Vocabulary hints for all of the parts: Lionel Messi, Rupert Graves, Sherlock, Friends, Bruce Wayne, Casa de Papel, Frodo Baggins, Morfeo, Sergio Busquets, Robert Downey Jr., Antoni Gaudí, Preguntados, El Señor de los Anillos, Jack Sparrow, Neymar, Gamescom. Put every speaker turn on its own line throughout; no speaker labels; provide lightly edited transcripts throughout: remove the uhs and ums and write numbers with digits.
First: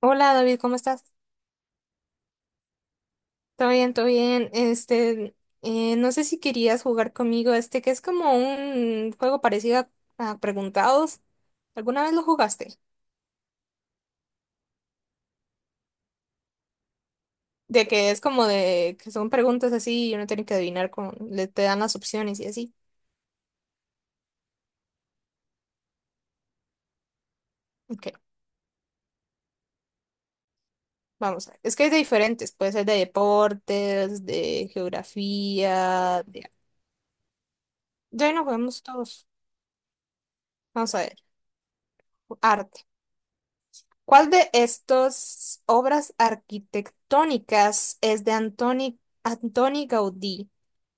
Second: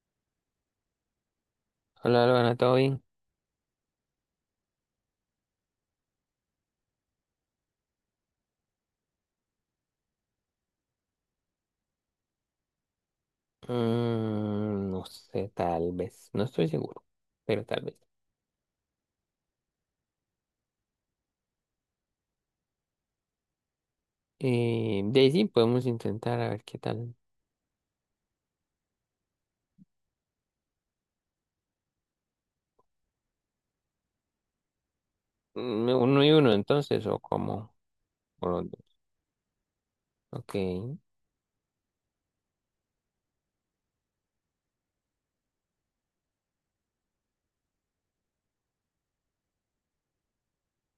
Hola, David, ¿cómo estás?
Hola, Álvaro, ¿todo bien?
Todo bien, todo bien. Este, no sé si querías jugar conmigo, este, que es como un juego parecido a Preguntados. ¿Alguna vez lo jugaste?
No sé, tal vez. No estoy seguro, pero tal
De
vez.
que es como de que son preguntas así y uno tiene que adivinar con, le te dan las opciones y así.
De ahí sí podemos intentar a ver qué tal.
Ok, vamos a ver. Es que es de diferentes, puede ser de deportes, de
Mm,
geografía,
Uno y
de...
uno, entonces, o cómo.
Ya no
O los dos.
jugamos todos.
Ok.
Vamos a ver. Arte. ¿Cuál de estas obras arquitectónicas es de Antoni Gaudí?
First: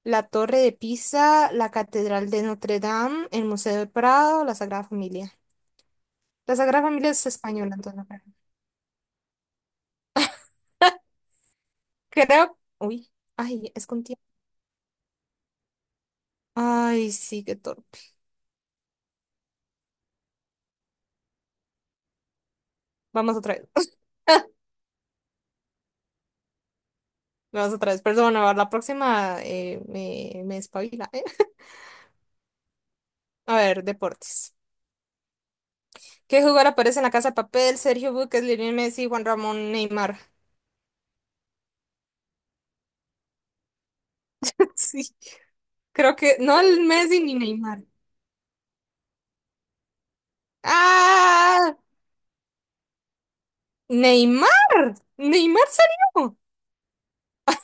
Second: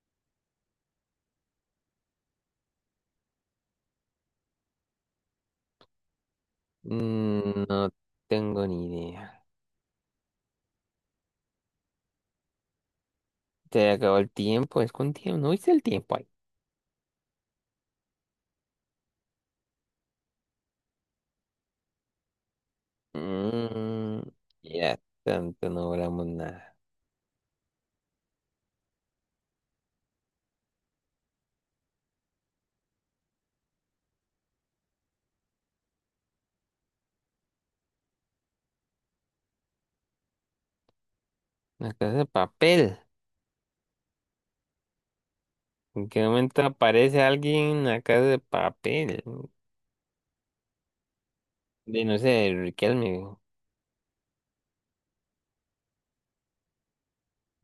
La Torre de Pisa, la Catedral de Notre Dame, el Museo del Prado, la Sagrada Familia. La Sagrada Familia es
Mm,
española,
no
entonces no creo.
tengo ni idea.
Creo. Uy, ay, es
Se
con
acabó
tiempo.
el tiempo, es con tiempo. ¿No viste el tiempo ahí?
Ay, sí, qué torpe. Vamos otra vez.
Mm, ya tanto no hablamos nada.
Vamos otra vez. Perdón, a ver, la próxima me espabila, ¿eh? A ver, deportes. ¿Qué jugador aparece en la Casa de Papel? Sergio Busquets, Lionel Messi, Juan Ramón, Neymar.
La casa de papel.
Sí.
¿En
Creo
qué
que no
momento
el
aparece
Messi ni
alguien
Neymar.
en la casa de papel?
¡Ah!
De no sé, Riquelme.
¡Neymar! ¡Neymar salió!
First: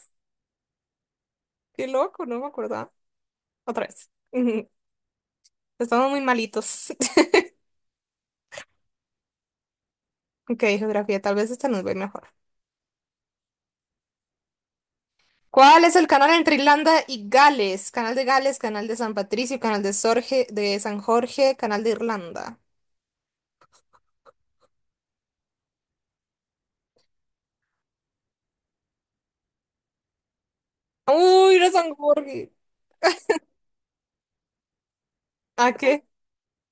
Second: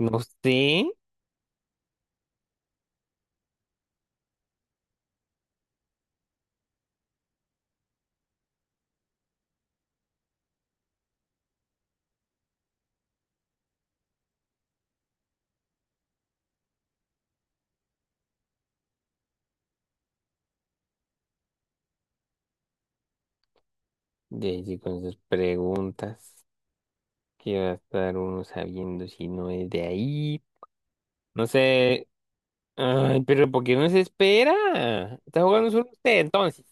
No sé,
¡Qué loco! No me acordaba. Otra vez. Ujú. Estamos muy malitos. Ok, geografía, tal vez esta nos ve mejor. ¿Cuál es el canal entre Irlanda y Gales? Canal de Gales, canal de San Patricio, canal de, de San Jorge, canal de Irlanda.
de allí con sus preguntas, que va a estar uno sabiendo si no es de ahí. No
Uy, era San
sé,
Jorge.
ay, pero ¿por qué no se espera? Está jugando
¿A
solo
qué?
usted, entonces.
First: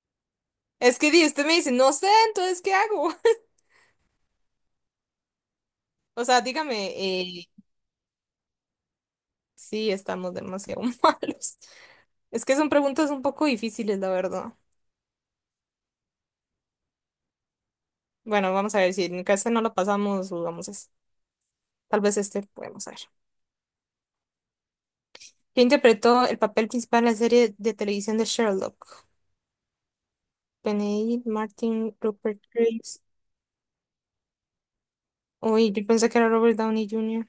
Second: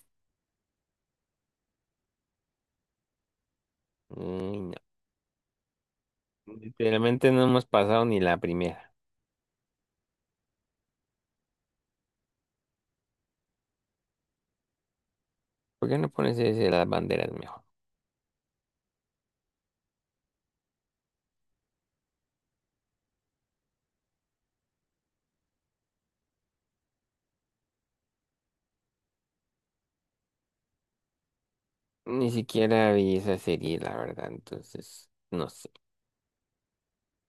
Es que usted me dice, no sé, entonces, ¿qué hago?
Ay, no,
O sea, dígame,
literalmente no hemos pasado ni la primera.
sí, estamos demasiado malos. Es que son preguntas un poco difíciles, la verdad.
¿Por qué no pones ese de las banderas mejor?
Bueno, vamos a ver si en este no lo pasamos, jugamos es... tal vez este podemos ver. ¿Quién interpretó el papel principal en la serie de televisión de Sherlock? Benedict Martin,
Ni
Rupert
siquiera
Graves.
vi esa serie, la verdad, entonces, no sé.
Uy, yo pensé que era Robert Downey Jr.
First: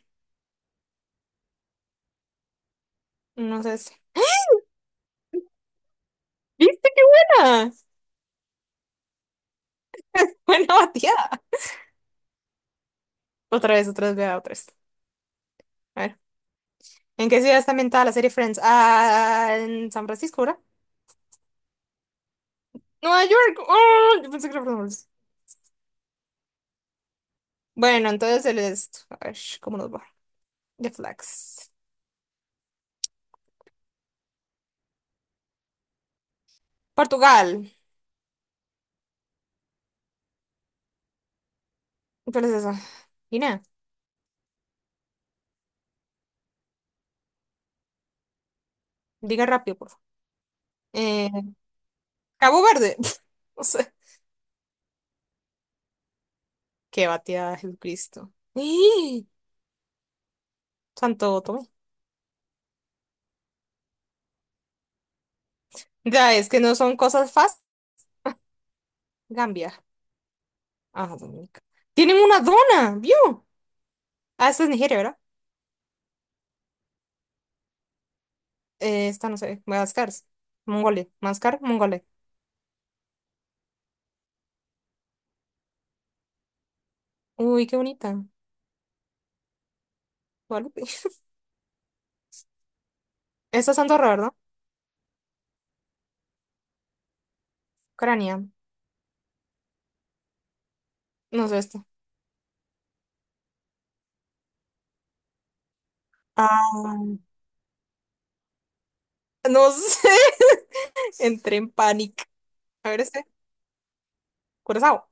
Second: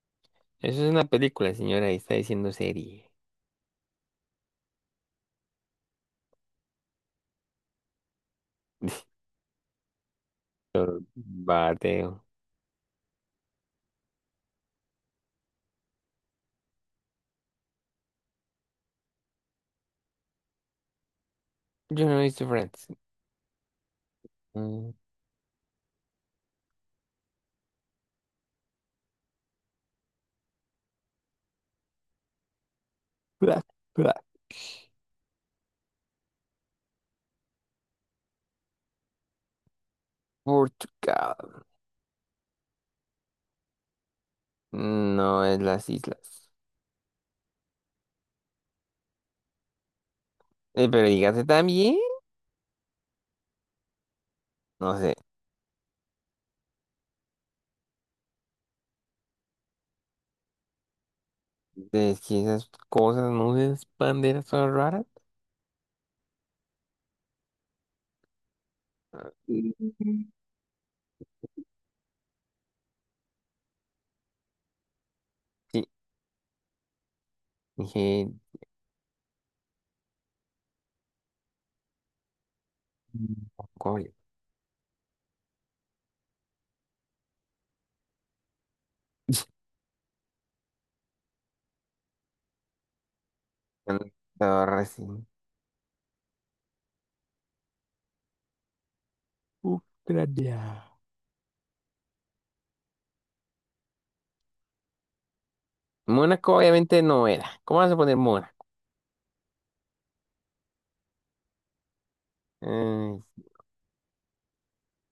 Eso es una película, señora, y está diciendo serie.
No sé si. ¿Viste qué buena? Buena bateada.
Bateo.
Otra vez, vea, otra vez. A ver. ¿En qué ciudad está ambientada la serie Friends? Ah, ¿en San Francisco, ¿verdad?
Yo no he visto Friends.
Nueva York. Oh, yo pensé que era
Mm,
Friends. Bueno, entonces el este. A ver, ¿cómo nos va? The Flags.
bla, bla.
Portugal.
Portugal.
¿Cuál es esa? Guinea.
No es las islas.
Diga rápido, por favor.
Pero
Eh,
dígase también.
Cabo Verde. No sé.
No sé.
Qué batida, Jesucristo. Y Santo Tomé.
Es que esas cosas, no sé, esas banderas son raras.
Ya, es que no son cosas fáciles.
Ah,
Gambia.
mm.
Ah, Dominica. Tienen una dona, ¿vio? Ah, esta es Nigeria, ¿verdad?
Sí, dije
Esta no sé. Madagascar. Mongolia. Madagascar, Mongolia.
Mongolia.
Uy, qué bonita. Guadalupe. Esta es Andorra, ¿verdad?
Andorra, sí.
Ucrania.
Ucrania.
No sé esta.
Mónaco
Ah.
obviamente no era. ¿Cómo vas a poner Mónaco?
No sé. Entré en pánico. A ver,
Eh,
este. Curazao.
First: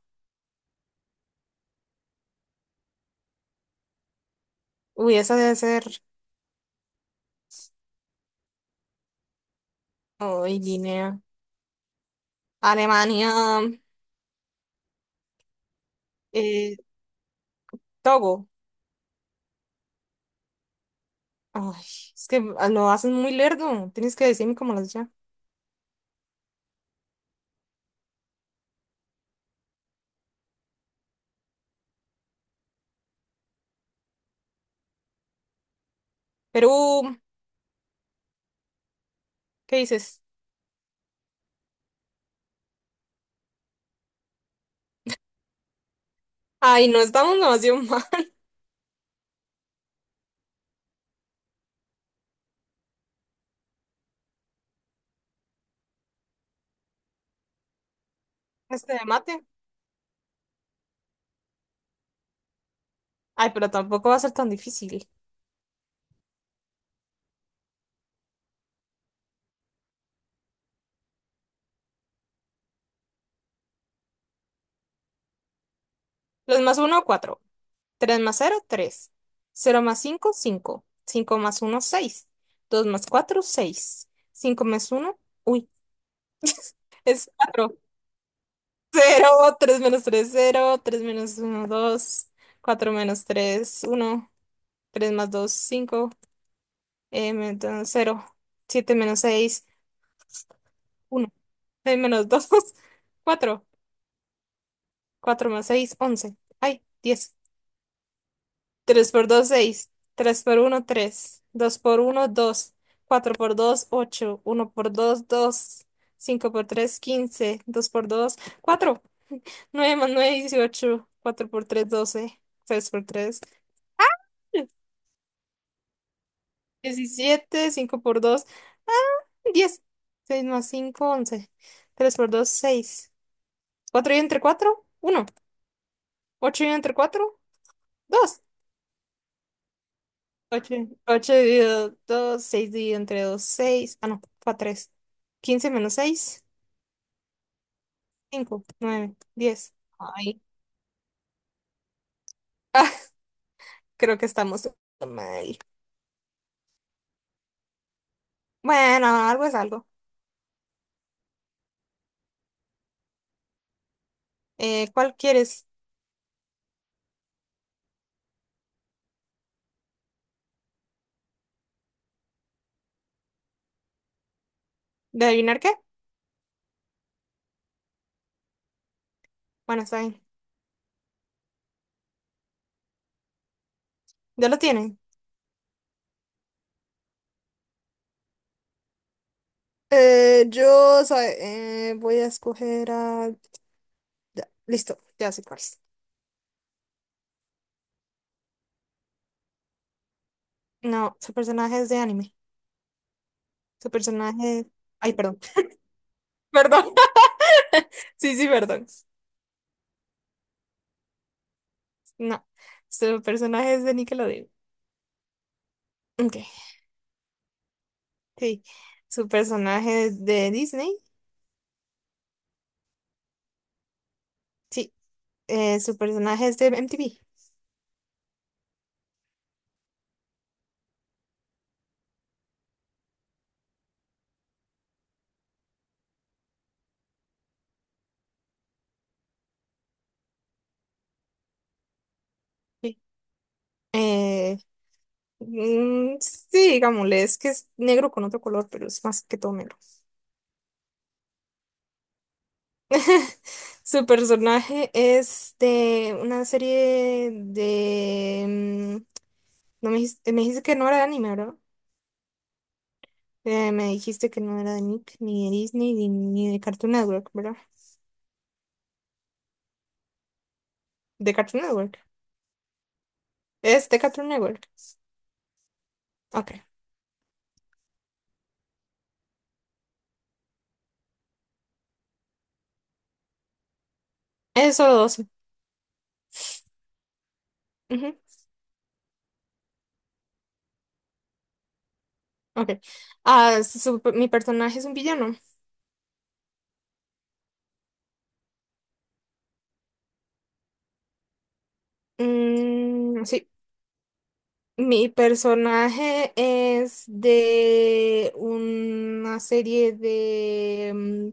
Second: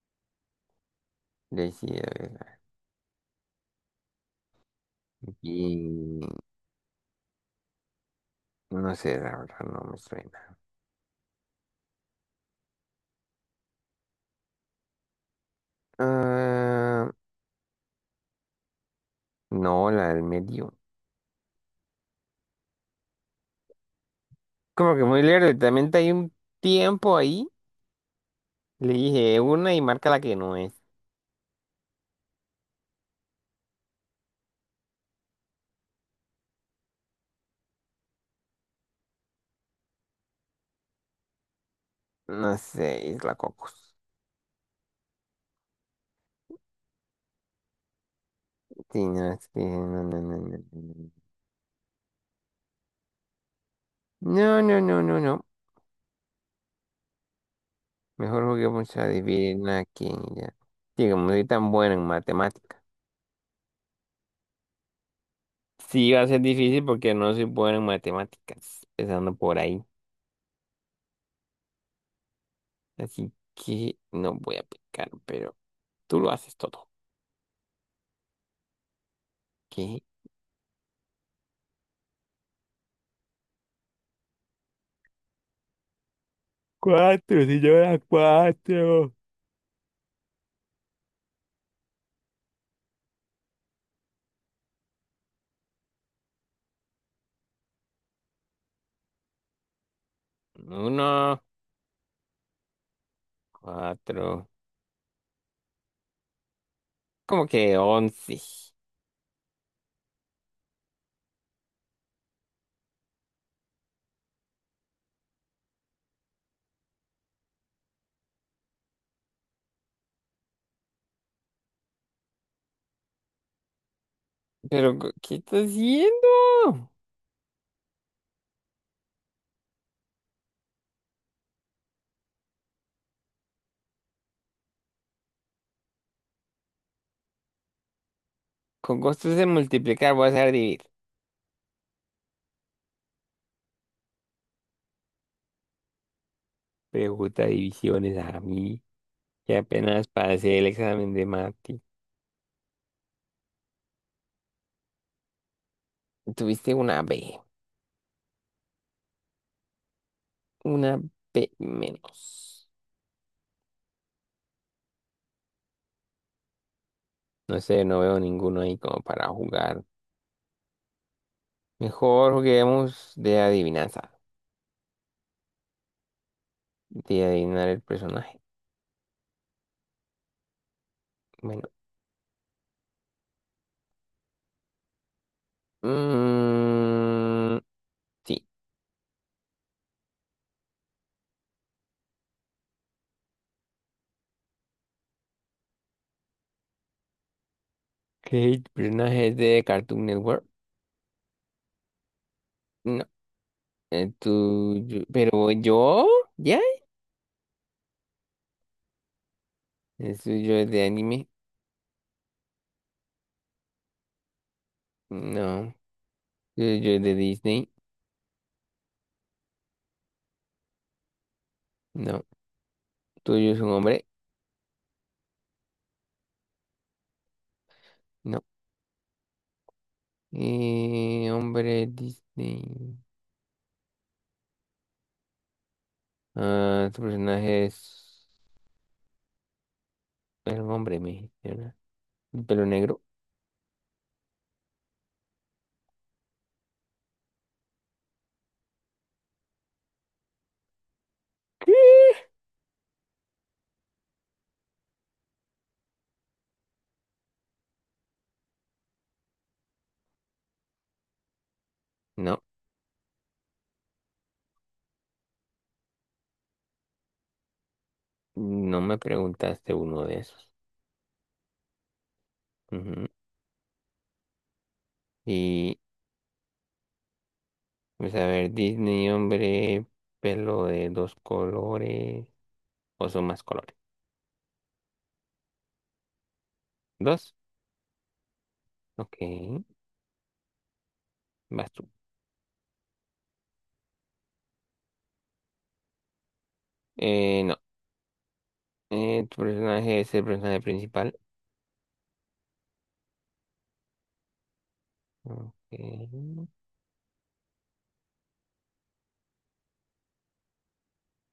le sí, a ver,
Uy, esa debe ser.
aquí no sé, la verdad no me suena.
Ay, Guinea. Alemania. Eh,
Ah,
Togo.
no, la del medio.
Ay, es que lo hacen muy lerdo. Tienes que decirme cómo las
Como que
ya.
muy lejos, también hay un tiempo ahí. Le dije una y marca la que no es.
Perú. ¿Qué dices?
No sé, Isla Cocos.
Ay, no, estamos demasiado mal.
Sí, no, es que no, no, no, no, no, no, no, no, no, no, no. Mejor
Este
juguemos
de
a
mate.
adivinar quién y ya. Sí, como soy tan bueno en matemáticas.
Ay, pero tampoco va a ser tan difícil.
Sí, va a ser difícil porque no soy bueno en matemáticas, empezando por ahí. Así que no voy a picar, pero tú lo haces
Los más
todo.
uno, cuatro. Tres más cero, tres. Cero
¿Qué?
más cinco, cinco. Cinco más uno, seis. Dos más cuatro, seis. Cinco más uno. Es
Cuatro, si yo
cuatro.
señora, cuatro.
Cero tres menos tres, cero. Tres menos uno, dos. Cuatro menos tres, uno. Tres más dos, cinco. Menos 0, 7 menos seis, uno.
Uno,
Seis menos dos, cuatro.
cuatro,
Cuatro más seis, once, ay, diez.
como que once.
Tres por dos, seis. Tres por uno, tres. Dos por uno, dos. Cuatro por dos, ocho. Uno por dos, dos. Cinco por tres, quince. Dos por dos, cuatro. Nueve más nueve, dieciocho. Cuatro por tres, doce. Seis por tres,
Pero, ¿qué estás haciendo?
diecisiete. Cinco por 2, diez. Seis más cinco, once. Tres por dos, seis. Cuatro y entre cuatro, uno. Ocho y entre cuatro, dos.
Con costos de multiplicar vas a
Ocho.
dividir.
Ocho dividido dos, 6 dividido entre dos, seis. Ah, no, fue tres. Quince menos seis,
Pregunta divisiones a
cinco.
mí,
Nueve,
que
diez.
apenas
Ay,
pasé el examen de mate.
ah, creo que estamos mal.
Tuviste
Bueno, algo es algo.
una B menos.
¿Cuál quieres?
No sé, no veo ninguno ahí como para jugar. Mejor juguemos de adivinanza,
¿De adivinar qué?
de adivinar el personaje.
Bueno, está bien.
Bueno,
Ya lo tienen.
mm, sí.
Voy a escoger a... ya, listo, ya sé cuál es.
¿Qué personaje es de Cartoon Network?
No, su personaje es de anime.
No,
Su personaje.
tú tuyo.
Ay, perdón.
Pero yo, ¿ya?
Perdón. Sí, sí, perdón.
¿Es tuyo es de anime?
No, su personaje es de Nickelodeon.
No.
Ok,
¿El suyo es de Disney?
sí. Su personaje es de Disney.
No. ¿Tuyo es un hombre?
Sí. Su personaje es de MTV.
No. Hombre Disney. Ah, tu personaje es era un hombre, me dijiste, ¿verdad? ¿Un ¿Pelo
Sí.
negro?
Eh, mm, sí, digámosle, es que es negro con otro color, pero es más que todo negro. Su personaje es de una serie de... mm, no me dijiste, me dijiste que no era de anime, ¿verdad?
No,
Me dijiste que no era de Nick, ni de Disney, ni de Cartoon Network, ¿verdad?
no me preguntaste uno de esos.
De Cartoon Network.
Ujú.
Es de Cartoon Network.
Y,
Ok.
pues a ver, Disney, hombre, pelo de dos colores, o son más colores.
Es solo 12.
¿Dos?
Ujú,
Ok, vas tú.
ok. Ah, mi personaje es un villano.
No, tu personaje es el personaje principal.
Mm, sí. Mi
Ok.
personaje es de una serie de... mm,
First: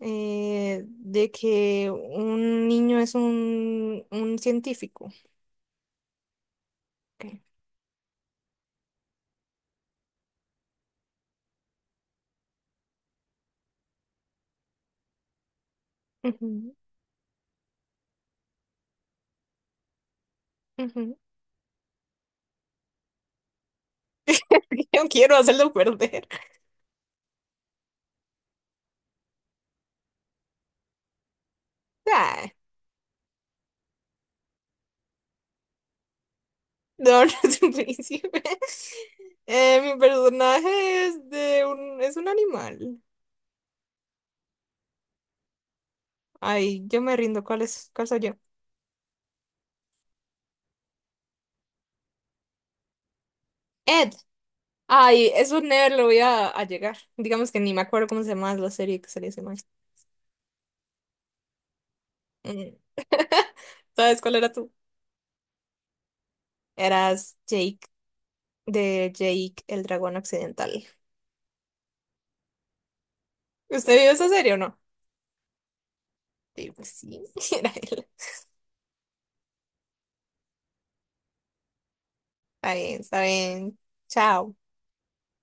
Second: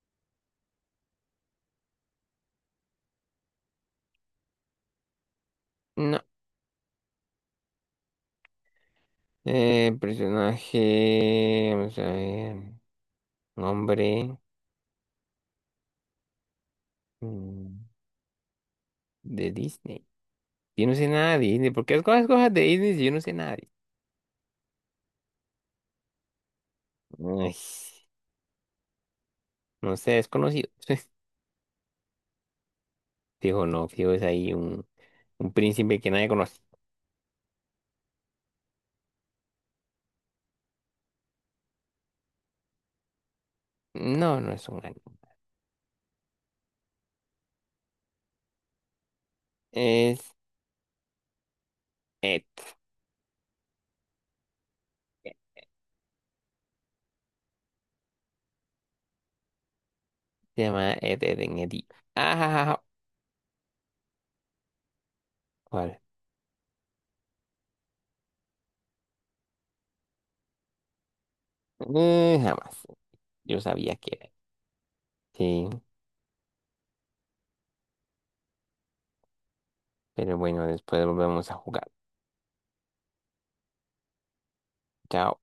de que un niño es un científico.
No.
Ok.
Personaje. Vamos a ver. Nombre.
Ujú.
Mm, de Disney. Yo no sé
Ujú.
nada de Disney. ¿Por qué escoges cosas de Disney si yo no sé nada de
Yo quiero hacerlo perder.
Disney? Ay, no sé, desconocido.
Ah,
Fijo, no. Fijo, es ahí un príncipe que nadie conoce.
no, no es un príncipe. Mi personaje es de un, es un animal.
No, no es un anime.
Ay, yo me rindo. ¿Cuál es, cuál soy yo?
Es Ed.
Ed. Ay, eso never lo voy a llegar. Digamos que ni me acuerdo cómo se llama la serie que salía ese man.
Se llama Ed, Ed, Ed, Ed.
Mm.
Ah,
¿Sabes cuál era tú?
¿cuál?
Eras Jake, de Jake el dragón occidental.
Jamás. Yo sabía
¿Usted vio
que
esa
era.
serie o no?
Sí,
Sí, pues sí, era él.
pero bueno, después volvemos a jugar.
Está bien, está bien. Chao.
Chao.